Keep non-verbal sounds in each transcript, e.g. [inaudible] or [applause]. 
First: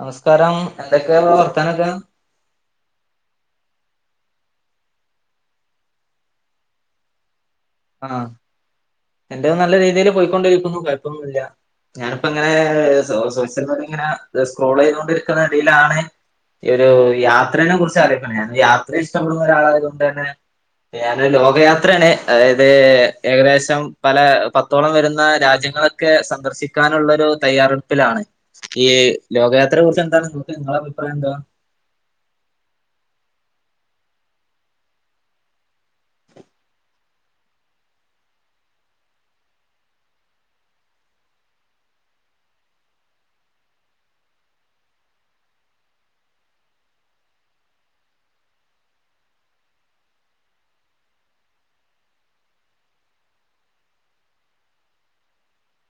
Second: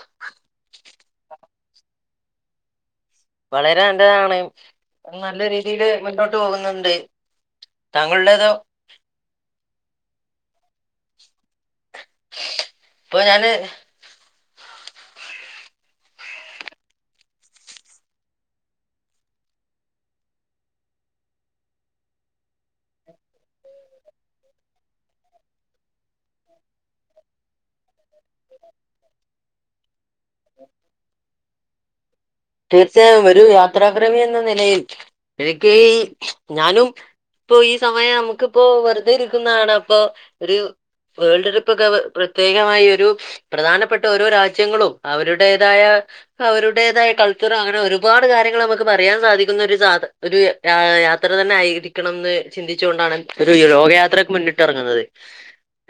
നമസ്കാരം എന്തൊക്കെയ വർത്താനൊക്കെ വളരെ നല്ലതാണ് നല്ല രീതിയില് മുന്നോട്ട് പോകുന്നുണ്ട് ആഹ താങ്കളുടേതോ എന്റെ നല്ല രീതിയിൽ പോയിക്കൊണ്ടിരിക്കുന്നു കുഴപ്പൊന്നുമില്ല ഞാനിപ്പോ ഇങ്ങനെ സോ ഇപ്പൊ സോ ഞാന് ഇങ്ങനെ സ്ക്രോൾ ചെയ്തൊണ്ടിരിക്കുന്ന ഇടയിലാണ് ഈ ഒരു യാത്രേനെ കുറിച്ച് അറിയണ ഞാൻ യാത്ര ഇഷ്ടപ്പെടുന്ന ഒരാളായതു കൊണ്ട് തന്നെ ഞാനൊരു ലോകയാത്രയാണ് അതായത് അ ഏകദേശം പല പത്തോളം വരുന്ന രാജ്യങ്ങളൊക്കെ സന്ദർശിക്കാനുള്ളൊരു തയ്യാറ പ്പിലാണ് ഈ ലോകയാത്രയെ കുറിച്ച് എന്താണ് നിങ്ങക്ക് നിങ്ങളഭിപ്രായം എന്താ തീർച്ചയായും ഒരു യാത്രാക്രമി എന്ന നിലയിൽ എനിക്ക് ഈ ഞാനും ഇപ്പൊ ഈ സമയം നമുക്കിപ്പോ വെറുതെ ഇരിക്കുന്നതാണ് അപ്പൊ ഒരു വേൾഡ് ട്രിപ്പോക്കെ പ്രത്യേകമായി ഒരു പ്രധാനപ്പെട്ട ഓരോ രാജ്യങ്ങളും അവരുടേതായ അവരുടേതായ കൾ ചർ ആണ് അങ്ങനെ ഒരുപാട് കാര്യങ്ങൾ നമുക്ക് പറയാൻ സാധിക്കുന്ന ഒരു സാദാ ഒരു യാത്ര തന്നെ ആയിരിക്കണംന്ന് ചിന്തിച്ചു കൊണ്ടാണ് ഒരു ലോകയാത്രക്ക് മുന്നിട്ട് ഇറങ്ങുന്നത്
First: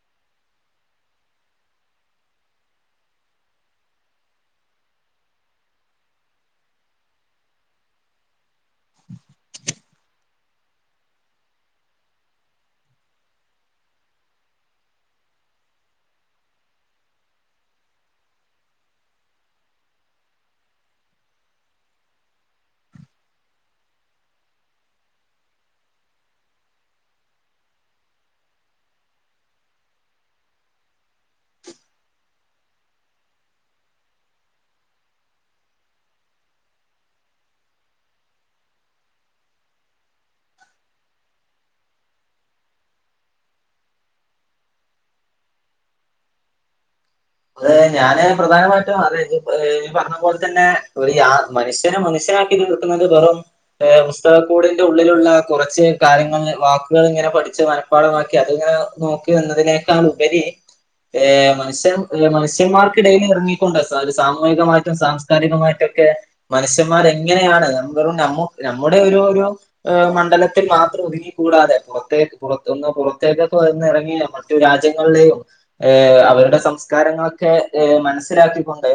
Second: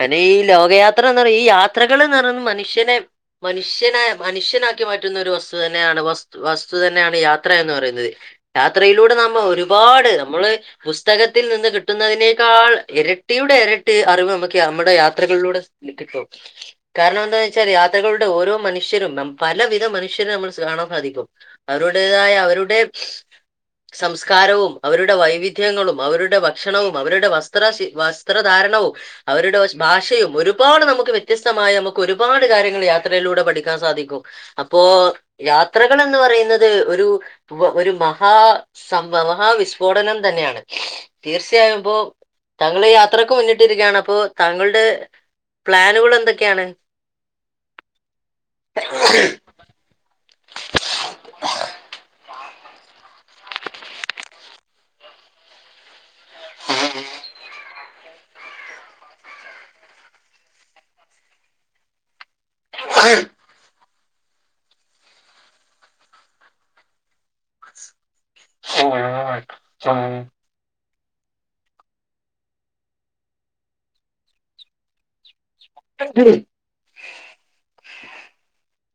അനെ ഈ ലോകയാത്ര എന്ന് പറ ഈ യാത്രകൾ നിറഞ്ഞ മനുഷ്യനെ മനുഷ്യന മനുഷ്യനാക്കി മാറ്റുന്ന ഒരു വസ്തു തന്നെയാണ് ബസ് വസ്തു തന്നെയാണ് യാത്ര എന്ന് പറയുന്നത് യാത്രയിലൂടെ നമ്മൾ ഒരുപാട് നമ്മള് പുസ്തക ത്തിൽ നിന്ന് കിട്ടുന്നതിനേക്കാൾ ഇരട്ടിയുടെ ഇരട്ടി അറിവ് നമുക്ക് നമ്മുടെ യാത്രകളിലൂടെ കിട്ടിട്ടുള്ളൂ കാരണം എന്താെന്ന് വെച്ചാൽ യാത്രകളുടെ ഓരോ മനുഷ്യരും നം പലവിധ മനുഷ്യനെ നമുക്ക് കാണാൻ സാധിക്കും അവരുടേതായ അവരുടെ സംസ്കാരവും അവരുടെ വൈവിധ്യങ്ങളും അവരുടെ ഭക്ഷണവും അവരുടെ വസ്ത്ര വസ്ത്രധാര കരണൗ അവരുടെ ഭാഷയും ഒരുപാട് നമുക്ക് വ്യത്യസ്തമായി നമുക്ക് ഒരുപാട് കാര്യങ്ങൾ യാത്രയിലൂടെ പഠിക്കാ ൻ സാധിക്കും അപ്പോ യാത്ര ണെന്ന് പറയുന്നത് ഒരു ഒരു മഹാ സംഭവം മഹാവിസ്ഫോടനം തന്നെയാണ് തീർച്ചയായും ഇപ്പോതാങ്കള് യാത്രക്ക് മുന്നിട്ടിരിക്കയാണ് അപ്പോ താങ്കളുടെ പ്ലാനുകൾ എന്തൊക്കെയാണ് അത് ഞാന് പ്രധാനമായിട്ടും അതെ ഇതി പറഞ്ഞ പോലെ തന്നെ ഒരു യാ മനുഷ്യനു മനുഷ്യ നാക്കി നിർത്തുന്നത് വെറും പുസ്തകക്കൂടിന്റെ ഉള്ളിലുള്ള കുറച്ച് കാര്യങ്ങളിലെ വാക്കുകളിങ്ങനെ പഠിച്ച് മനപ്പാഠമ ക്കി അത് ങ്ങനെ നോക്കി ഇന്നതിനേക്കാളുപരി ഏ മനുഷ്യൻ മനുഷ്യമാർക്കിടയിൽ എർങ്ങിക്കൊണ്ട് സാമൂഹികമായിട്ടും സാംസ്കാരികമായിട്ടൊക്കെ മനുഷ്യൻമാർ എങ്ങനെയാണ് ഞാവെറും ന മ്മുടെ ഓരോരോ മണ്ഡലത്തിൽ മാ ത്രംഒതുങ്ങിക്കൂടാതെ പുറത്തേക്ക് പുറ ഒന്ന് പുറത്തേക്കൊക്കെ ഒന്നെറങ്ങി മറ്റു രാജ്യങ്ങളിലെയും ഏ അവരുടെ സംസ്കാരങ്ങളൊക്കെ മനസ്സിലാക്കി കൊണ്ട്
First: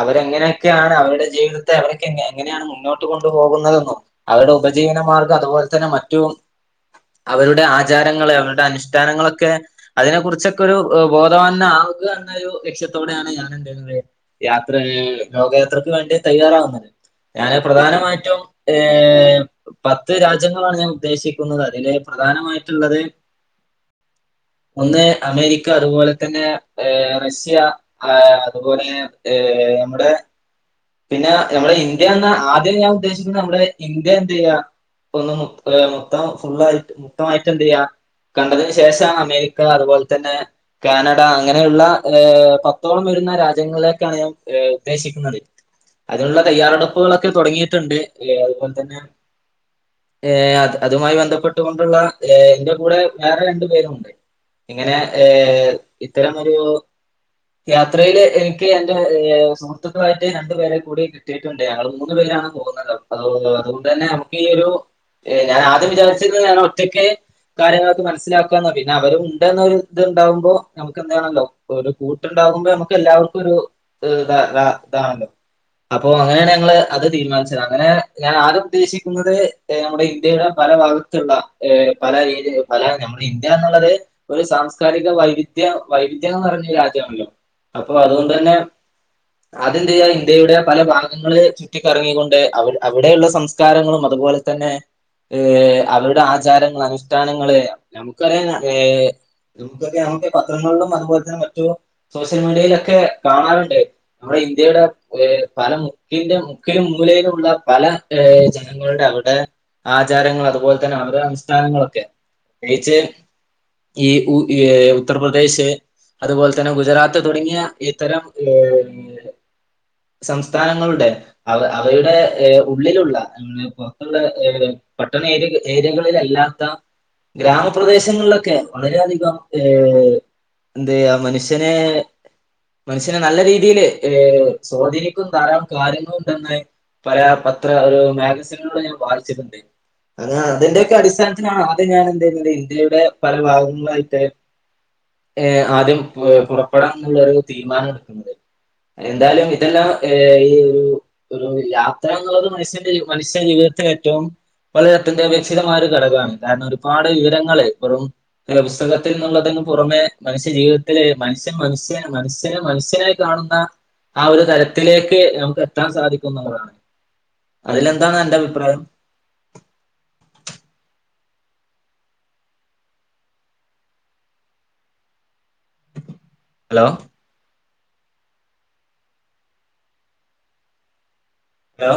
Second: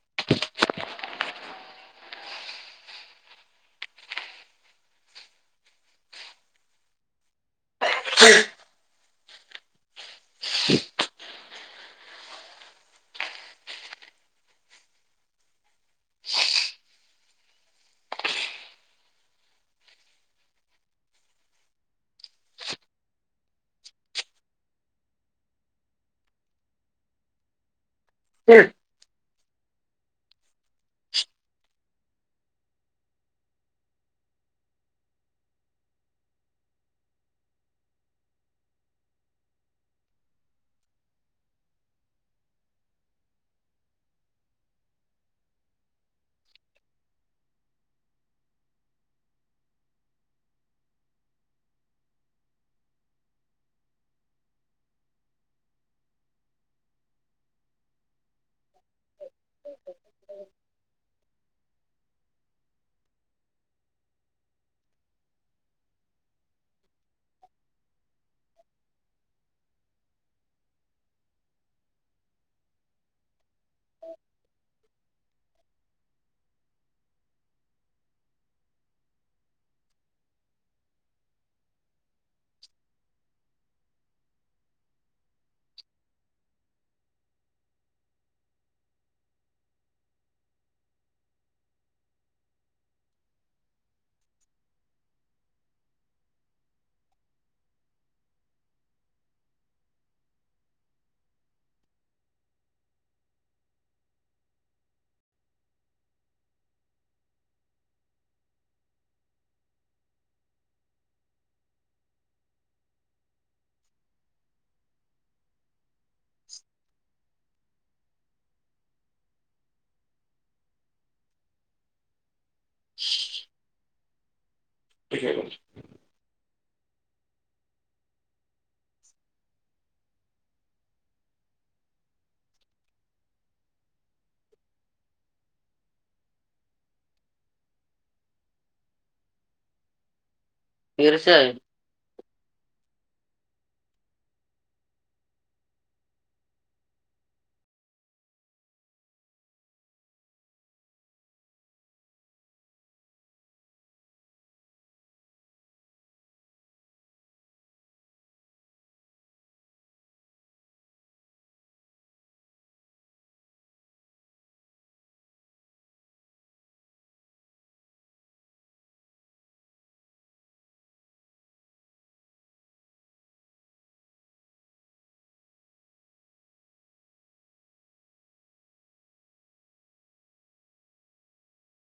അവരെങ്ങനെക്കെയാണ് അവരുടെ ജീവിതത്തെ അവരൊക്കെ എങ്ങനെണ് മുന്നോട്ട് കൊണ്ടുപോകുന്നതെന്നും അവരുടെ ഉപജീവന മാർഗം അത്പോലെ തന്നെ മറ്റു അവരുടെ ആചാരങ്ങള് അവരുടെ അനുഷ്ഠാനങ്ങളൊക്കെ അതിനെ കുറിച്ചൊക്കൊരു ബോധവാന കന്നൊരു ലക്ഷ്യത്തോടെയാണ് ഞാൻ എന്ത് [unintelligible] യാത്ര ലോകയാത്രക്ക് വേണ്ടി തയ്യാറാവുന്നത് ഞാന് പ്രധാനമായിട്ടും ഏ പത്ത് രാജ്യങ്ങളാണ് ഞാൻ ഉദ്ദേശിക്കുന്നത് അതില് പ്രധാനമായിട്ട്ള്ളത് ഒന്ന് അമേരിക്ക അതുപോലെ തന്നെ ഏ റഷ്യ ആ അത്പോലെ ഏ മ്മടെ പിന്നെ നമ്മടെ ഇന്ത്യ ന്ന ആദ്യം ഞാൻ ഉദ്ദേശിക്കുന്നത് നമ്മുടെ ഇന്ത്യ എന്തെയ്യാ ഒന്ന് മൊ മൊത്തം ഫുള്ളായിട്ട് മൊത്തമായിട്ടെ ന്തെയ്യാ കണ്ടതിന് ശേഷം അമേരിക്ക അത്പോലെ തന്നെ കാനഡ അങ്ങനെയുള്ള ഏ പത്തോളം വരുന്ന രാജ്യങ്ങളിലേക്കാണ് ഞാൻ ഉദ്ദേശിക്കുന്നത് അതിനുള്ള തയ്യാറെടുപ്പുകളൊക്കെ തൊടങ്ങിയിട്ടുണ്ട് ഏ അതുപോലെ തന്നെ ഏ അത് അതുമായി ബന്ധപ്പെട്ടുകൊണ്ടുള്ള എന്റെ കൂടെ വേറെ രണ്ടു പേരുണ്ട് ഇങ്ങനെ ഏ ഇത്തരമൊരു യാത്രയില് എനിക്ക് എന്റെ സുഹൃത്തുക്കളായിട്ട് രണ്ടുപേരെ കൂടി കിട്ടിയിട്ടുണ്ട് ഞങ്ങൾ മൂന്നു പേ രാണ് പോകുന്നത് അപ്പോ അതുകൊണ്ടെന്നെ നമുക്കീ ഒരു ഏ ഞാൻ ആദ്യം വിചാരിച്ചത് ഞാൻ ഒറ്റക്ക് കാര്യങ്ങളെക്കെ മനസ്സിലാക്കാന്ന പിന്നെ അവരും ഉണ്ടെന്നൊരു ത്ണ്ടാവുമ്പോ നമുക്ക് എന്താണല്ലോ ഒരു കൂട്ടുണ്ടാകുമ്പോ നമുക്ക് എല്ലാവർക്കൊരു ഇത താ ഇതാണല്ലോ അപ്പോ അങ്ങനെണ് ഞങ്ങള് അത് തീരുമാനിച്ചത് അങ്ങനെ ഞാൻ ആദ്യം ഉദ്ദേശിക്കുന്നത് നമ്മുടെ ഇന്ത്യയുടെ പല ഭാഗത്തുള്ള പല രീതി പല നമ്മുടെ ഇന്ത്യ എന്നുള്ളത് ഒരു സാംസ്കാരിക വൈവി ധ്യ വൈവിധ്യാന്ന് പറഞ്ഞ രാജ്യണല്ലോ അപ്പൊ അതുകൊണ്ടെന്നെ ആദ്യന്തെയ്യാ ഇന്ത്യയുടെ പല ഭാഗങ്ങള് ചുറ്റിക്കറങ്ങിക്കൊണ്ട് അവ് അവിടെയുള്ള സംസ്കാരങ്ങളും അ അതുപോലെ തന്നെ ഏ അവരുടെ ആചാരങ്ങള് അനുഷ്ഠാനങ്ങള് നമുക്കറിയാന ഏ നമുക്കറിയാം [unintelligible] പത്രങ്ങളിലും അത്പോല് തന്നെ മറ്റു സോഷ്യൽ മീഡിയയിലൊക്കെ കാണാറുണ്ട് നമ്മുടെ ഇന്ത്യയുടെ ഏ പല മുക്കിന്റെ മുക്കിലും മൂലയിലുള്ള പല ഏ ജനങ്ങളുടെ അവിടെ ആചാരങ്ങൾ അതുപോല്ത്തന്നെ അവരെ അനുഷ്ഠാനങ്ങളൊക്കെ പിച്ചെ ഈ ഉ ഏ ഉത്തർപ്രദേശ് അതുപോല് തന്നെ ഗുജറാത്ത് തുടങ്ങിയ ഇത്തരം ലോക [unintelligible] സംസ്ഥാനങ്ങളുടെ അവ അവയുടെ ഉള്ളിലുള്ള ഉം പൊർത്തുള്ള ഏ പട്ടണ ഏയ ഏരിയകളിലല്ലാത്ത ഗ്രാമപ്രദേശങ്ങളിലൊക്കെ വളരെയധികം ഏ എന്തെയ്യാ മനുഷ്യനെ മനുഷ്യനെ നല്ല രീതിയില് ഏഹ് സ്വാധീനിക്കുന്ന ധാരാളം കാര്യങ്ങലുണ്ടെന്ന് പല പത്ര അ് മാഗസിനുകളിലൂടെ ഞാൻ വായിച്ചിട്ടുണ്ട്. ആ അതിന്റെക്കെ തീർച്ചയായും അടിസ്ഥാനത്തിനാണ് ആദ്യം ഞാൻ എന്തെയ്യുന്നത് ഇന്ത്യയുടെ പല ഭാഗങ്ങളായിട്ട് ഏ ആദ്യം അ പുറപ്പെടാ ന്നുള്ളൊരു തീരുമാനം എടുക്കുന്നത്. എന്തായാലും ഇതെല്ലാം ഏ ഈ ഒരു ഒരു യാത്ര എന്നുള്ളത് മനുഷ്യന്റെ മനുഷ്യ ജീവിതത്തിലെ ഏറ്റവും വളരെ അത്യന്താപേക്ഷികമായ ഒരു ഘടകമാണ്. കാരണം ഒരുപാട് വിവരങ്ങള് ഇപ്പറും ഉം പുസ്തകത്തിൽ നിന്നുള്ള ന് പുറമെ മനുഷ്യ ജീവിതത്തില് മനുഷ്യൻ മനുഷ്യ മനുഷ്യന് മനുഷ്യനായി കാണുന്ന ആ ഒരു തരത്തിലേക്ക് നമുക്ക് എത്താൻ സാധിക്കുന്നതാണ്. അതിലെന്താണ് അന്റെ അഭിപ്രായം? Hello hello